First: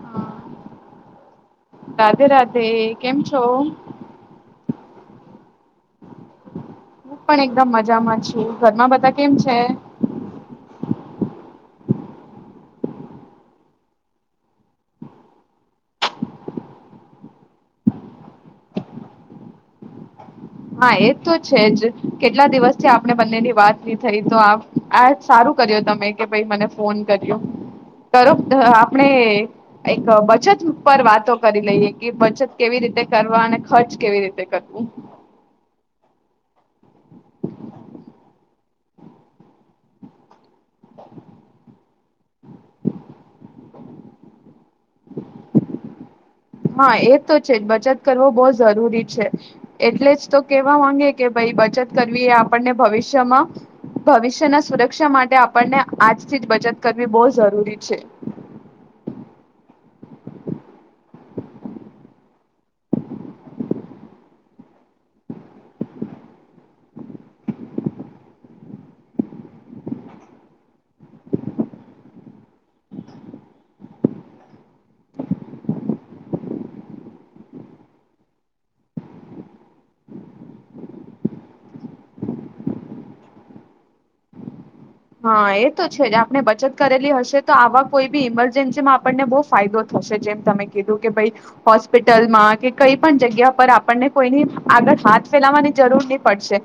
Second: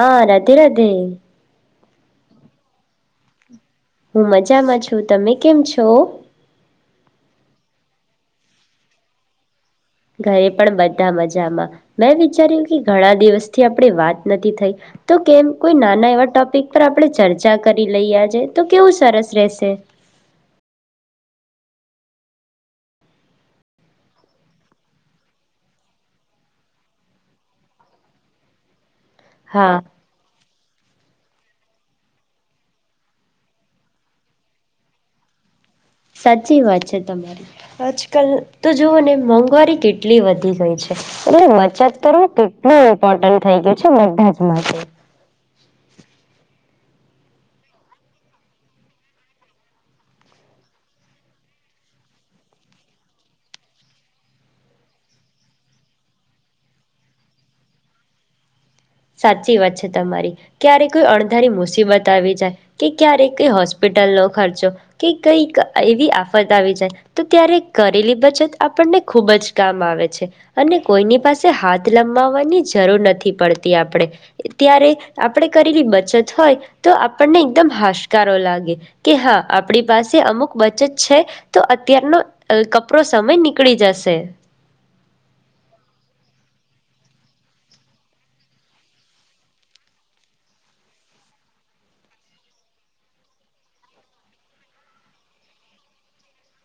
હા રધે રાધે રાધે રાધે કેમ છો હું મજામાં છું, તમે કેમ છો હું પણ એકદમ મજામાંછુ ઘરમાં બધા કેમ છે ઘરે પણ બધા મજામાં, મેં વિચાર્યું કે ઘણા દિવસથી ધરે પણ બઆપણે વાત નથી થઈ તો કેમ કોઈ નાના એવા ટોપિક પર આપણે ચર્ચા કરી લઈ આજે તો કેવું સરસ રહેશે હા એ તો છે, જ કેટલા દિવસથી આપણે બંનેની વાત ની થઈ તો આ સારું કર્યું તમે કે ભાઈ મને ફોન કર્યો કરો આપણે હા એક બચત ઉપર વાતો કરી લઈએ કે બચત કેવી રીતે કરવા અને ખર્ચ કેવી રીતે કરવું સાચી વાત છે, તમારી આજકાલ તો જોુવ ને મોંઘવારી કેટલી વધી ગઈ છે અને બચત કરવું કેટલું ઇમ્પોર્ટન્ટ થઈ ગયું છે બધાજ માટે હા એ તો છે, જ બચત કરવો બહુ જરૂરી છે એટલે જ તો કેવા માંગે કે ભાઈ બચત કરવી એ આપણને ભવિષ્યમાં ભવિષ્યના સુરક્ષા માટે આપણને આજથી જ બચત કરવી બહુ જરૂરી છે સાચી વાત છે તમારી ક્યારે કોઈ અણધારી મુસીબત આવી જાય કે ક્યારે કઈ હોસ્પિટલનો ખર્ચો કે કઈક એવી આફત આવી જાય તો ક્યારે કરેલી બચત આપણને ખુબ જ કામ આવે છે અને કોઈની પાસે હાથ લંબાવવાની જરૂર નથી પડતી આપણે ત્યારે આપણે કરેલી બચત હોય તો આપણને એકદમ હાશકારો લાગે કે હા આપણી પાસે અમુક બચત છે તો અત્યારનો કપરો સમય નીકળી જશે હા એ તો છે જ આપણે બચત કરેલી હશે તો આવા કોઈ બી ઈમરજન્સીમાં આપણને બહુ ફાયદો થશે જેમ તમે કીધું કે ભાઈ, હોસ્પિટલમાં કે કઈ પણ જગ્યા પર આપણને કોઈની આગળ હાથ ફેલાવાની જરૂર નહી પડશે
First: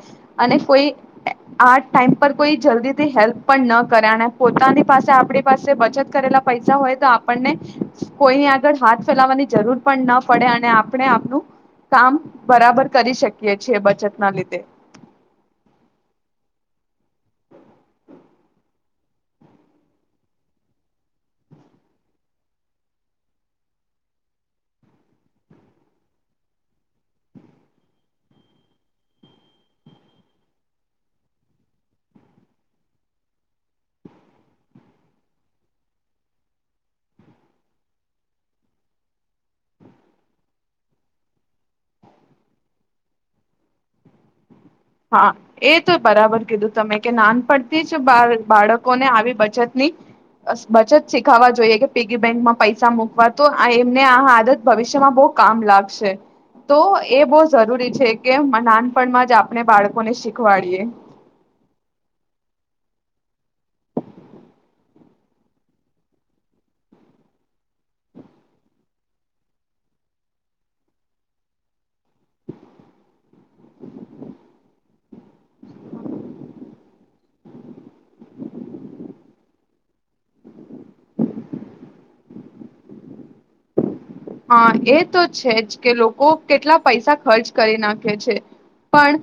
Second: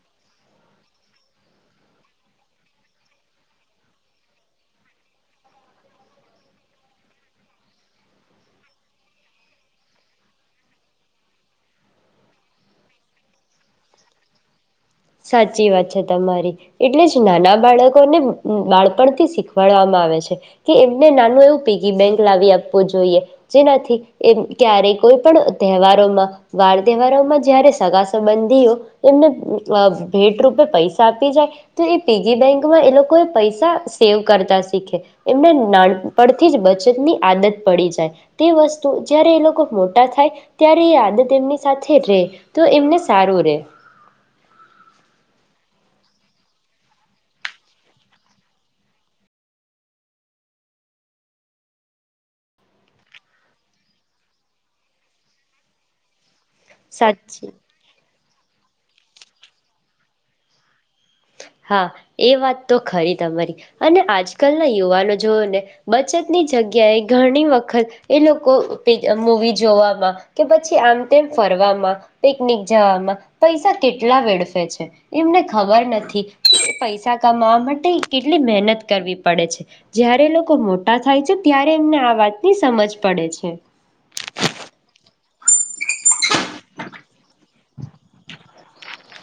અને કોઈ આ ટાઈમ પર કોઈ જલ્દી હેલ્પ પણ ન કરે અને પોતાની પાસે આપણી પાસે બચત કરેલા પૈસા હોય તો આપણને કોઈ આગળ હાથ ફેલાવાની જરૂર પણ ન પડે અને આપણે આપણ કામ બરાબર કરી શકીએ છીએ બચત ના લીધે સાચી વાત છે, તમારી એટલે જ નાના બાળકોને બાળપણથી શીખવાડવામાં આવે છે કે એમને નાનું એવું પીગી બેક લાવી આપવું જોઈએ જેનાથી એમ ક્યારે કોઈ પણ તહેવારોમાં વાર તહેવારોમાં જયારે સગા સંબંધીઓ એમને ભેટ રૂપે પૈસા આપી જાય તો એ પીગી બેંકમાં એ લોકો એ પૈસા સેવ કરતા શીખે એમને નાનપણથી જ બચતની આદત પડી જાય તે વસ્તુ જયારે એ લોકો મોટા થાય ત્યારે એ આદત એમની સાથે રે તો એમને સારું રે હા, એ તો બરાબર કીધું તમે કે નાનપડતી જ બાળકોને આવી બચત ની બચત શીખાવા જોઈએ કે પીગી બેંકમાં પૈસા મૂકવા તો આ એમને આ આદત ભવિષ્યમાં બહુ કામ લાગશે તો એ બહુ સાચી જરૂરી છે કે નાનપણમાં જ આપ આપણે બાળકો ને શીખવાડીએ હા, એ વાત તો ખરી તમારી અને આજકાલના યુવાનો જોઓ ને બચતની જગ્યાએ ઘણી વખત એ લોકો મૂવી જોવામાં કે પછી આમ તેમ ફરવામાં પિકનિક જવામાં પૈસા કેટલા વેડફે છે એમને ખબર નથી પૈસા કમાવા માટે કેટલી મહેનત કરવી પડે છે, જ્યારે લોકો મોટા થાય છે ત્યારે એમને આ વાતની સમજ પડે છે. હા, એ તો છે જ કે લોકો કેટલા પૈસા ખર્ચ કરી નાખે છે પણ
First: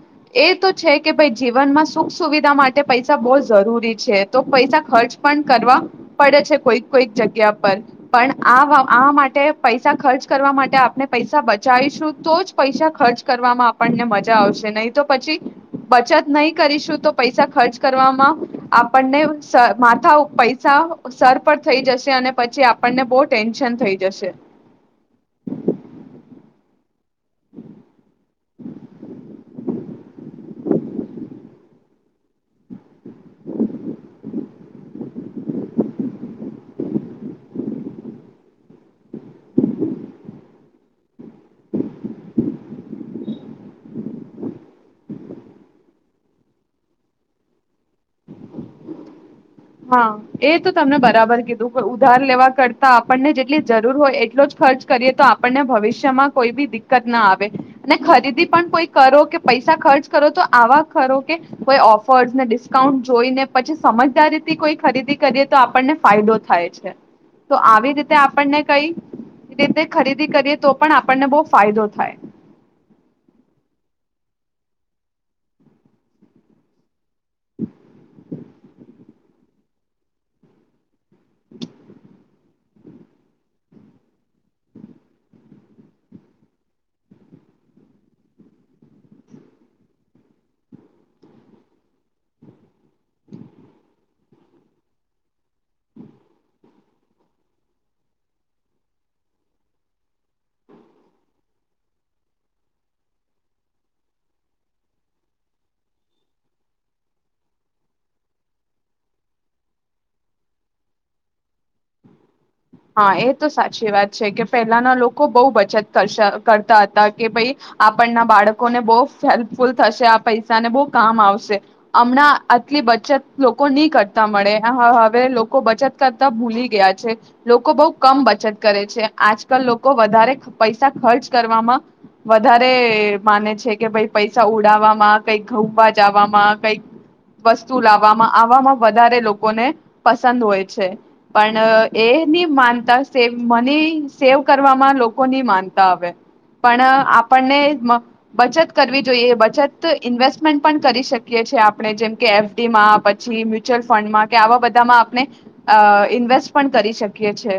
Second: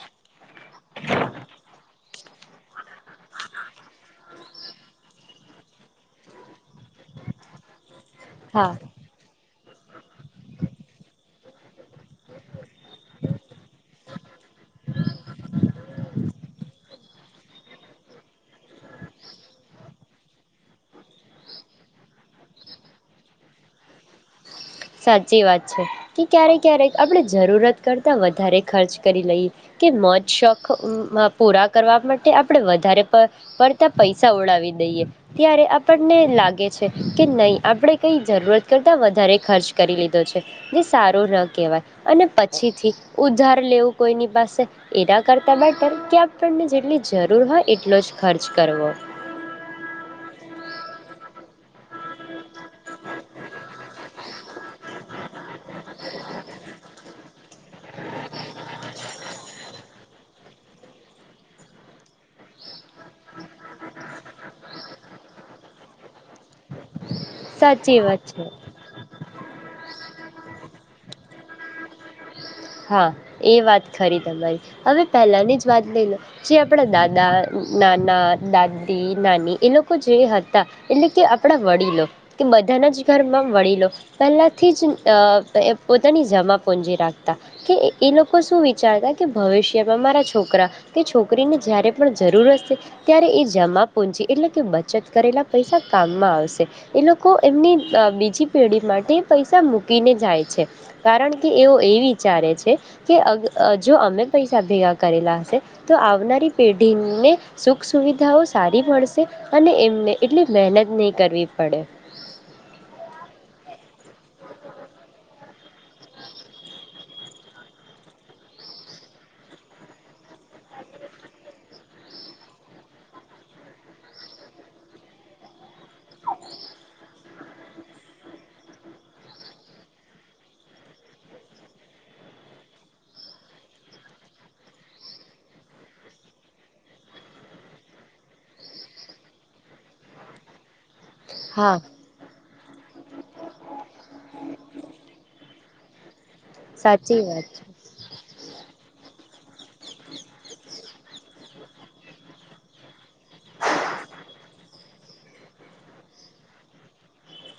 એ તો છે કે ભાઈ જીવનમાં સુખ સુવિધા માટે પૈસા બહુ જરૂરી છે, તો પૈસા ખર્ચ પણ કરવા પડે છે કોઈક કોઈક જગ્યા પર પણ હા આ આ માટે પૈસા ખર્ચ કરવા માટે આપને પૈસા બચાવીશું તો જ પૈસા ખર્ચ કરવામાં આપણને મજા આવશે નહી તો પછી બચત નહી કરીશું તો પૈસા ખર્ચ કરવામાં આપણને માથા પૈસા સર પર થઈ જશે અને પછી આપણને બહુ ટેન્શન થઈ જશે સાચી વાત છે, કે ક્યારે ક્યારે આપણે જરૂરત કરતા વધ વધારે ખર્ચ કરી લઈ કે મોજ શોખ પૂરા. કરવા માટે આપણે વધારે પ પડતા પૈસા ઓડાવી દઈએ, ત્યારે આપણને લાગે છે કે નહીં આપણે કંઈ જરૂરત કરતાં વધારે ખર્ચ કરી લીધો છે, જે સારો ના કેહેવાય, અને પછીથી ઉધાર લેવું કોઈની પાસે એના કરતા માટે આપણને જેટલી જરૂર હોય એટલો જ ખર્ચ કરવો. હા એ તો તમને બરાબર કીધું ઉધાર લેવા કરતા આપણને જેટલી જરૂર હોય એટલો જ ખર્ચ કરીએ તો આપણને ભવિષ્યમાં કોઈ બી દિક્કત ના આવે, અને ખરીદી પણ કોઈ કરો કે પૈસા ખર્ચ કરો તો આવા ખો કે, કોઈ ઓફર્સ ને ડિસ્કાઉન્ટ જોઈ ને પછી સમજદારી કોઈ ખરીદી કરીએ તો આપણને ફાયદો થાય છે. તો આવી સાચી રીતે વાત છે આપણને કઈ રીતે ખરીદી કરીએ તો પણ આપણને બહુ ફાયદો થાય. હા, એ વાત ખરી તમારી હવે પહેલાની જ વાત લઈ લો જે આપણા દાદા દાદા નાના દાદી નાની એ લોકો જે હતા. એટલે કે આપડા વડીલો કે બ ધનજ ઘરમાં વડીલો, પહેલાંથી જ પોતાની જમાપુંજી રાખતા. કે એ લોકો શું વિચારતા કે ભવિષ્યમાં મારા છોકરા, કે છોકરીને જારે પણ જરૂર હશે, ત્યારે એ જમા પૂજી એટલે કે બચત કરેલા પૈસા કામમાં આવશે, એ લોકો એમની બીજી પેઢી માટે પૈસા મૂકીને જાય છે, કારણ કે એઓ એવી વિચારે છે, કે અ જો અમે પૈસા ભેગા કરેલા હશે, તો આવનારી પેઢીને સુખ સુવિધાઓ સારી મળશે, અને એમને એટલી મહેનત નહીં કરવી. પડે હા એ તો સાચ ી વાત છે કે પહેલાના લોકો બહુ બચત કર કરતા હતા કે ભાઈ, આપણના બાળકોને બહ હેલ્પફુલ થશે આ પૈસાને બહ કામ આવશે, હમણાં આટલી બચત લોકો નહી કરતા મળે હવે લોકો બચત કરતા ભૂલી ગયા છે લોકો બહુ કમ બચત કરે છે, આજકાલ લોકો, વધારે પૈસા ખર્ચ કરવામાં વધારે માને છે કે ભાઈ પૈસા ઉડવામાં કઈક ઘઉંવા જવામાં કઈક વસ્તુ લાવવામાં આવવામાં વધારે લોકોને પસંદ હોય છે. હા પણ એની માન મની સેવ કરવામાં લોકો ની માનતા આવે. પણ સાચી વાત આપણને છે બચત કરવી જોઈએ. ઇન્વેસ્ટમેન્ટ પણ કરી શકીએ છીએ આપણે જેમ કે એફડી માં પછી મ્યુચ્યુઅલ ફંડમાં કે આવા બધામાં આપણે. ઇન્વેસ્ટ પણ કરી શકીએ છે.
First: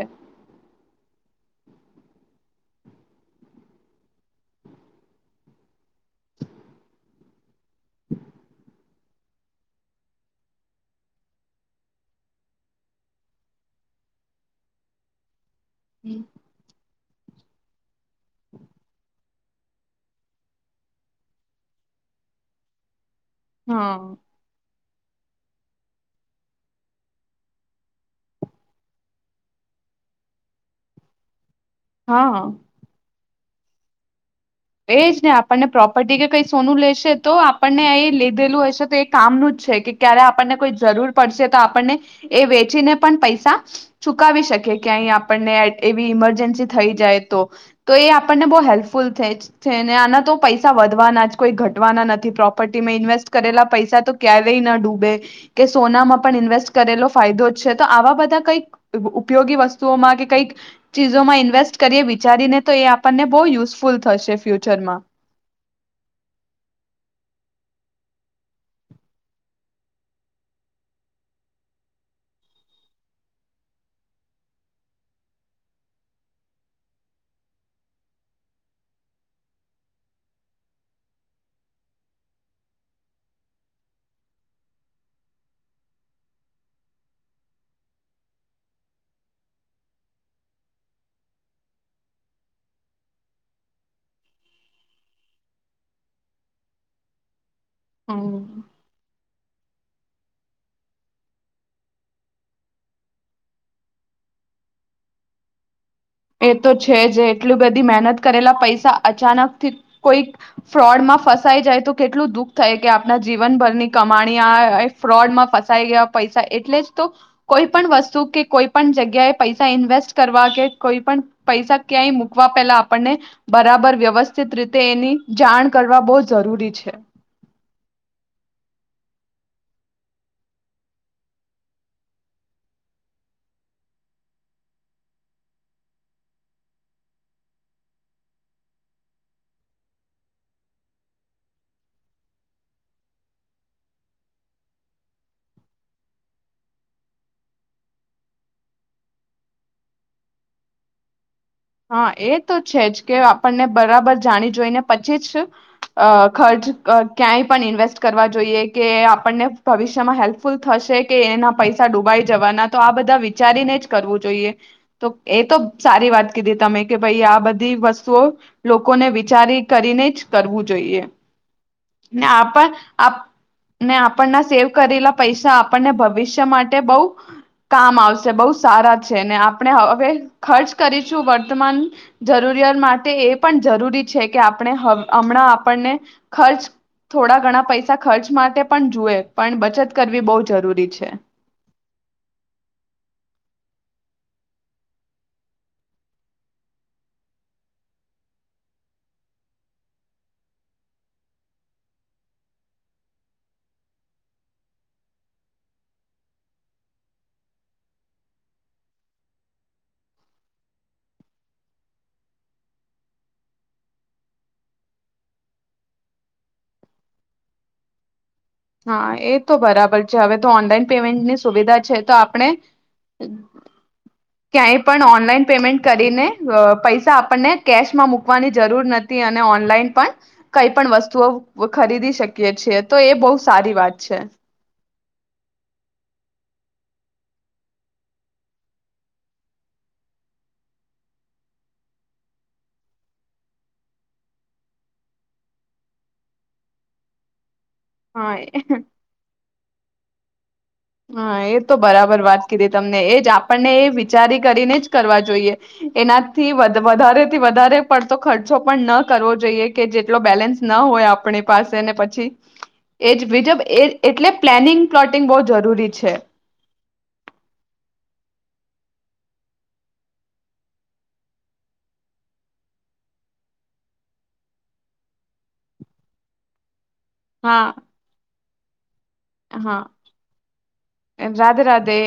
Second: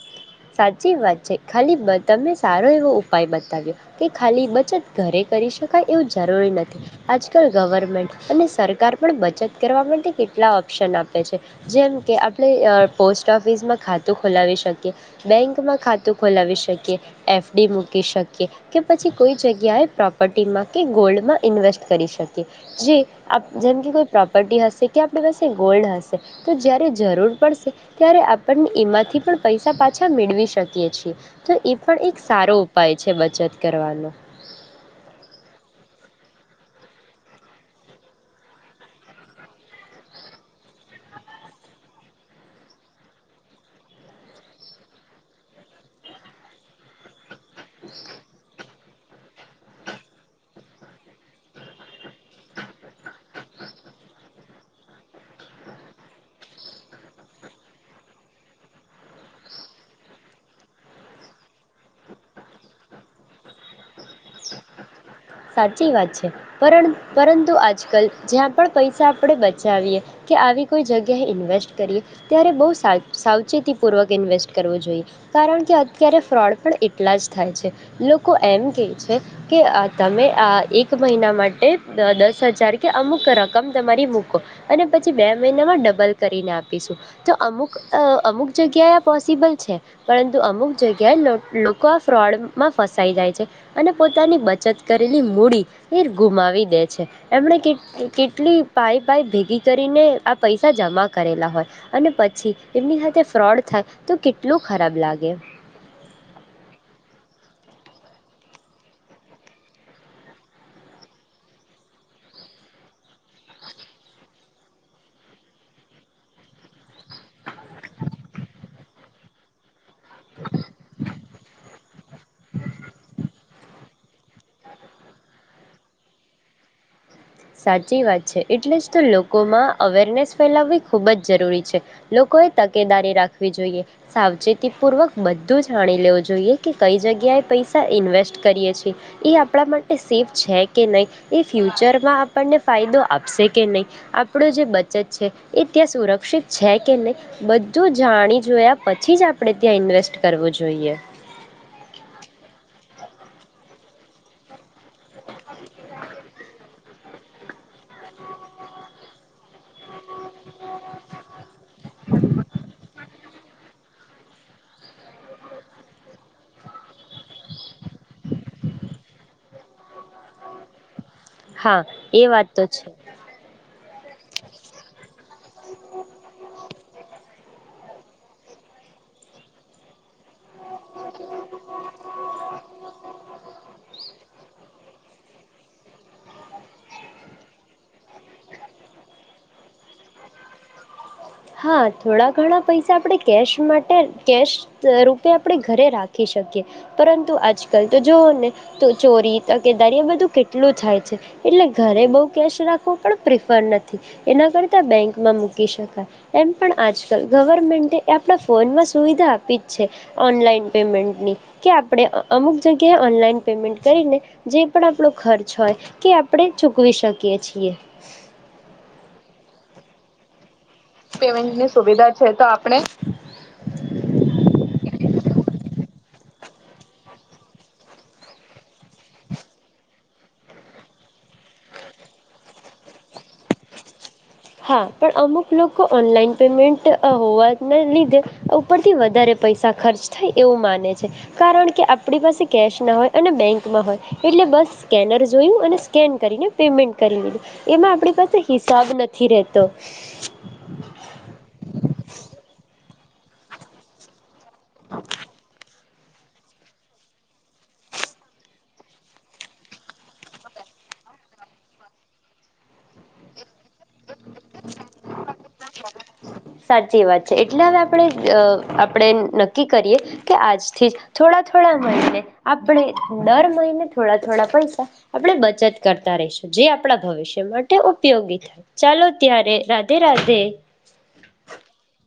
સાચી વાત છે ખાલી તમે સારો એવો ઉપાય બતાવ્યો, કે ખાલી બચત ઘરે કરી શકાય એવું જરૂરી નથી, આજકાલ ગવર્મેન્ટ અને સરકાર પણ બચત કરવા માટે કેટલા ઓપ્શન આપે છે, જેમ કે આપણે પોસ્ટ ઓફિસમાં ખાતું ખોલાવી શકીએ. બેંક ખાતું ખોલાવી શકીએ. એફડી મૂકી શકીએ, કે પછી કોઈ જગ્યાએ પ્રોપર્ટીમાં કે ગોલ્ડમાં ઇન્વેસ્ટ કરી શકીએ, જે આપ જેમ હા કોઈ પ્રોપર્ટી હશે કે આપણી પાસે ગોલ્ડ હશે, તો જ્યારે જરૂર પડશે ત્યારે આપણને એમાંથી પણ પૈસા પા અચા મેળવી શકીએ છીએ. તો એ પણ એક હા. સારો ઉપાય છે બધ બ જત કરવાનો. એ જ ને આપણને પ્રોપર્ટી કે કઈ સોનું લેશે તો આપણને એ લીધેલું હશે તો એ કામનું જ છે કે ક્યારે આપણને કોઈ જરૂર પડશે તો આપણને, એ વેચીને પણ પૈસા ચુકાવી શકે કે અહીં આપણને એવી ઈમરજન્સી થઈ જાય. તો, એ આપણને બહુ હેલ્પ ફૂલ થેજ છે ને આના તો પૈસા વધવાના જ કોઈ ઘટવાના નથી પ્રોપર્ટીમાં ઇન્વેસ્ટ કરેલા પૈસા તો ક્યારેય ન ડૂબે, કે સોનામાં પણ ઇન્વેસ્ટ કરેલો ફાયદો જ છે તો આવા બધા કંઈક ઉપયોગી વસ્તુઓમાં કે કંઈક, ચીજોમાં ઇન્વેસ્ટ કરીએ વિચારીને તો એ આપણને બહુ યુઝફુલ થશે. ફ્યુચરમાં. સાચી વાત છે, પર પરંતુ આજકાલ જ્યાં પણ પૈસા આપણે બચાવીએ, કે આવી કોઈ જગ્યાએ ઇન્વેસ્ટ કરીએ, ત્યારે બહુ સા સાવચેતીપૂર્વક ઇન્વેસ્ટ કરવું જોઈએ, કારણ કે અત્યારે ફ્રોડ પણ એટલા જ થાય છે, લોકો એમ કહે છે, કે તમે આ એક મહિના માટે દસ હજાર કે અમુક રકમ તમારી મૂકો, અને પછી બે મહિનામાં ડબલ કરીને આપીશું તો અમુક અમુક જગ્યાએ આ પોસિબલ છે, પરંતુ અમુક જગ્યાએ લોકો આ ફ્રોડમાં ફસાઈ જાય છે, અને પોતાની બ બચત કરેલી મૂડી, એ ગુમાવી દે છે, એમણે હમ. કેટલી પાાય પાય ભેગી ગી કરીને આ પૈસા જમા કરેલા હોય અને પછી એમની સાથે ફ્રોડ થાય તો કેટલું ખરાબ લાગે. એ તો છે જે એટલી બધી મહેનત કરેલા પૈસા અચાનક થી કોઈ ફ્રોડમાં ફસાઈ જાય તો કેટલું દુઃખ થાય કે આપણા જીવનભરની કમાણી આ એક ફ્રોડમાં ફસાઈ ગયા પૈસા એટલે જ તો કોઈ પણ વસ્તુ કે કોઈ પણ જગ્યાએ પૈસા ઇન્વેસ્ટ કરવા કે કોઈ પણ પૈસા ક્યાંય મૂકવા પેલા આપણને બરાબર વ્યવસ સ્થિત રીતે એની જાણ કર રા બહુ જરૂરી છે. સાચી વાત છે. એટલે જ તો લોકોમાં અવેરનેસ ફેલાવવી ખૂબ જ જરૂરી છે. લોકોએ તકેદારી રાખવી જોઈએ સાવચેતીપૂર્વક બધું જ જાણી લેવું જોઈએ કે કઈ જગ્યાએ પૈસા ઇન્વેસ્ટ કરીએ છીએ. એ આપણા માટે સેફ છે કે નહીં એ ફ્યુચરમાં આપણને ફાયદો આપશે કે નહીં. આપણો જે બચત છે એ ત્યાં સુરક્ષિત છે કે નહીં બધું જાણી જોયા પછી જ આપણે ત્યાં ઇન્વેસ્ટ કરવું જોઈએ. હા, એ તો છે જ કે આપણને બરાબર જાણી જોઈને પચીસ અહ ખર્ચ ક ક્યાંય પણ ઇન્વેસ્ટ કરવા જોઈએ કે આપણને ભવિષ્ય માં હેલ્પફુલ થશે કે એના પૈસા ડૂબાઈ જવાના. તો આ બધા વી ચારીને જ કરવું જોઈએ. તો એ તો સારી વાત કીધી તમે કે ભાઈ આ બધી વસ્તુઓ લોકોને વિચારી કરીને જ કરવું જોઈએ. હા ને એ વાત તો આપણ છે આપ ને આપ પણના સેવ કરેલા પૈસ સા આપણને ભવિષ્ય માટે બઉ કામ આવશે બહુ સારા છે. ને આપણે હવે ખર્ચ કરીશું વર્તમાન જરૂરિયાત માટે એ પણ જરૂરી છે કે આપણે હવ અમણાં આપણને ખર્ચ થોડા ઘણા પૈસા ખર્ચ માટે પણ જુએ પણ બચત કરવી બઉ જરૂરી છે. હા, થોડા ઘણા પૈસા આપડે કેશ માટે કેશ રૂપે આપડે ઘરે રાખી શકીએ. પરંતુ આજકાલ તો જોવ ને તો ચોરી તકેદારી એ બધું કેટલું થાય છે. એટલે ઘરે બઉ કેશ રાખવો પણ પ્રિફર નથી, એના કરતા બેંકમાં મૂકી શકાય. એમ પણ આજકાલ ગવર્મેન્ટે આપણા ફોનમાં સુવિધા આપી જ છે. ઓનલાઈન પેમેન્ટની કે આપણે અમુક જગ્યાએ ઓનલાઈન પેમેન્ટ કરીને જે પણ આપણો ખર્ચ હોય તે આપણે ચૂકવી શકીએ છીએ. હા, એ તો બરાબર છે હવે તો ઓનલાઈન પેમેન્ટની સુવિધા છે. તો આપણે ક્યાંય પણ ઓનલાઈન પેમેન્ટ કરીને અહ પૈસા આપ પણને કેશમાં મૂકવાની જરૂર નથી. અને ઓનલાઈન પણ કઈ પણ વસ્તુઓ ખરીદી શકીએ છીએ. તો એ બહુ સારી વાત છે. હા, પણ અમુક લોકો ઓનલાઈન પેમેન્ટ અહ હોવાના લીધે ઉપરથી વધારે પૈસા ખર્ચ થાય એવું માને છે. કારણ કે આપણી પાસે કેશ ના હોય અને બેંકમાં હોય એટલે બસ સ્કેનર જોયું અને સ્કેન કરીને પેમેન્ટ કરી લીધું. એમાં આપણી હા પાસે હિસાબ ન રેતો. હા, એ તો બરાબર વાત કીધી તમ ને એજ આપણને એ વિચારી કરીને જ કરવા જોઈએ એનાથી વધ-વધારેથી વધારે પડતો ખર્ચો પણ ન કરવો જોઈએ કે જેટલો બેલેન્સ ન હોય આપણી પાસે ને પછી એજ બીજબ એ એટલે પ્લાનિંગ પ્લોટિંગ બહુ છે સાચી વાત છે. એટલે હવે આપણે અહ આપણે નક્કી કરીએ કે આજથી જ થોડા થોડા મહિને આપણે દર મહિને થોડા થોડા પૈસા આપણે બચત કરતા રહીશું. જે આપ ણા ભવિષ્ય હા માટે ઉપયોગી થાય. ચાલો ત્યારે રાધે રાધે. એમ રાધે રાધે.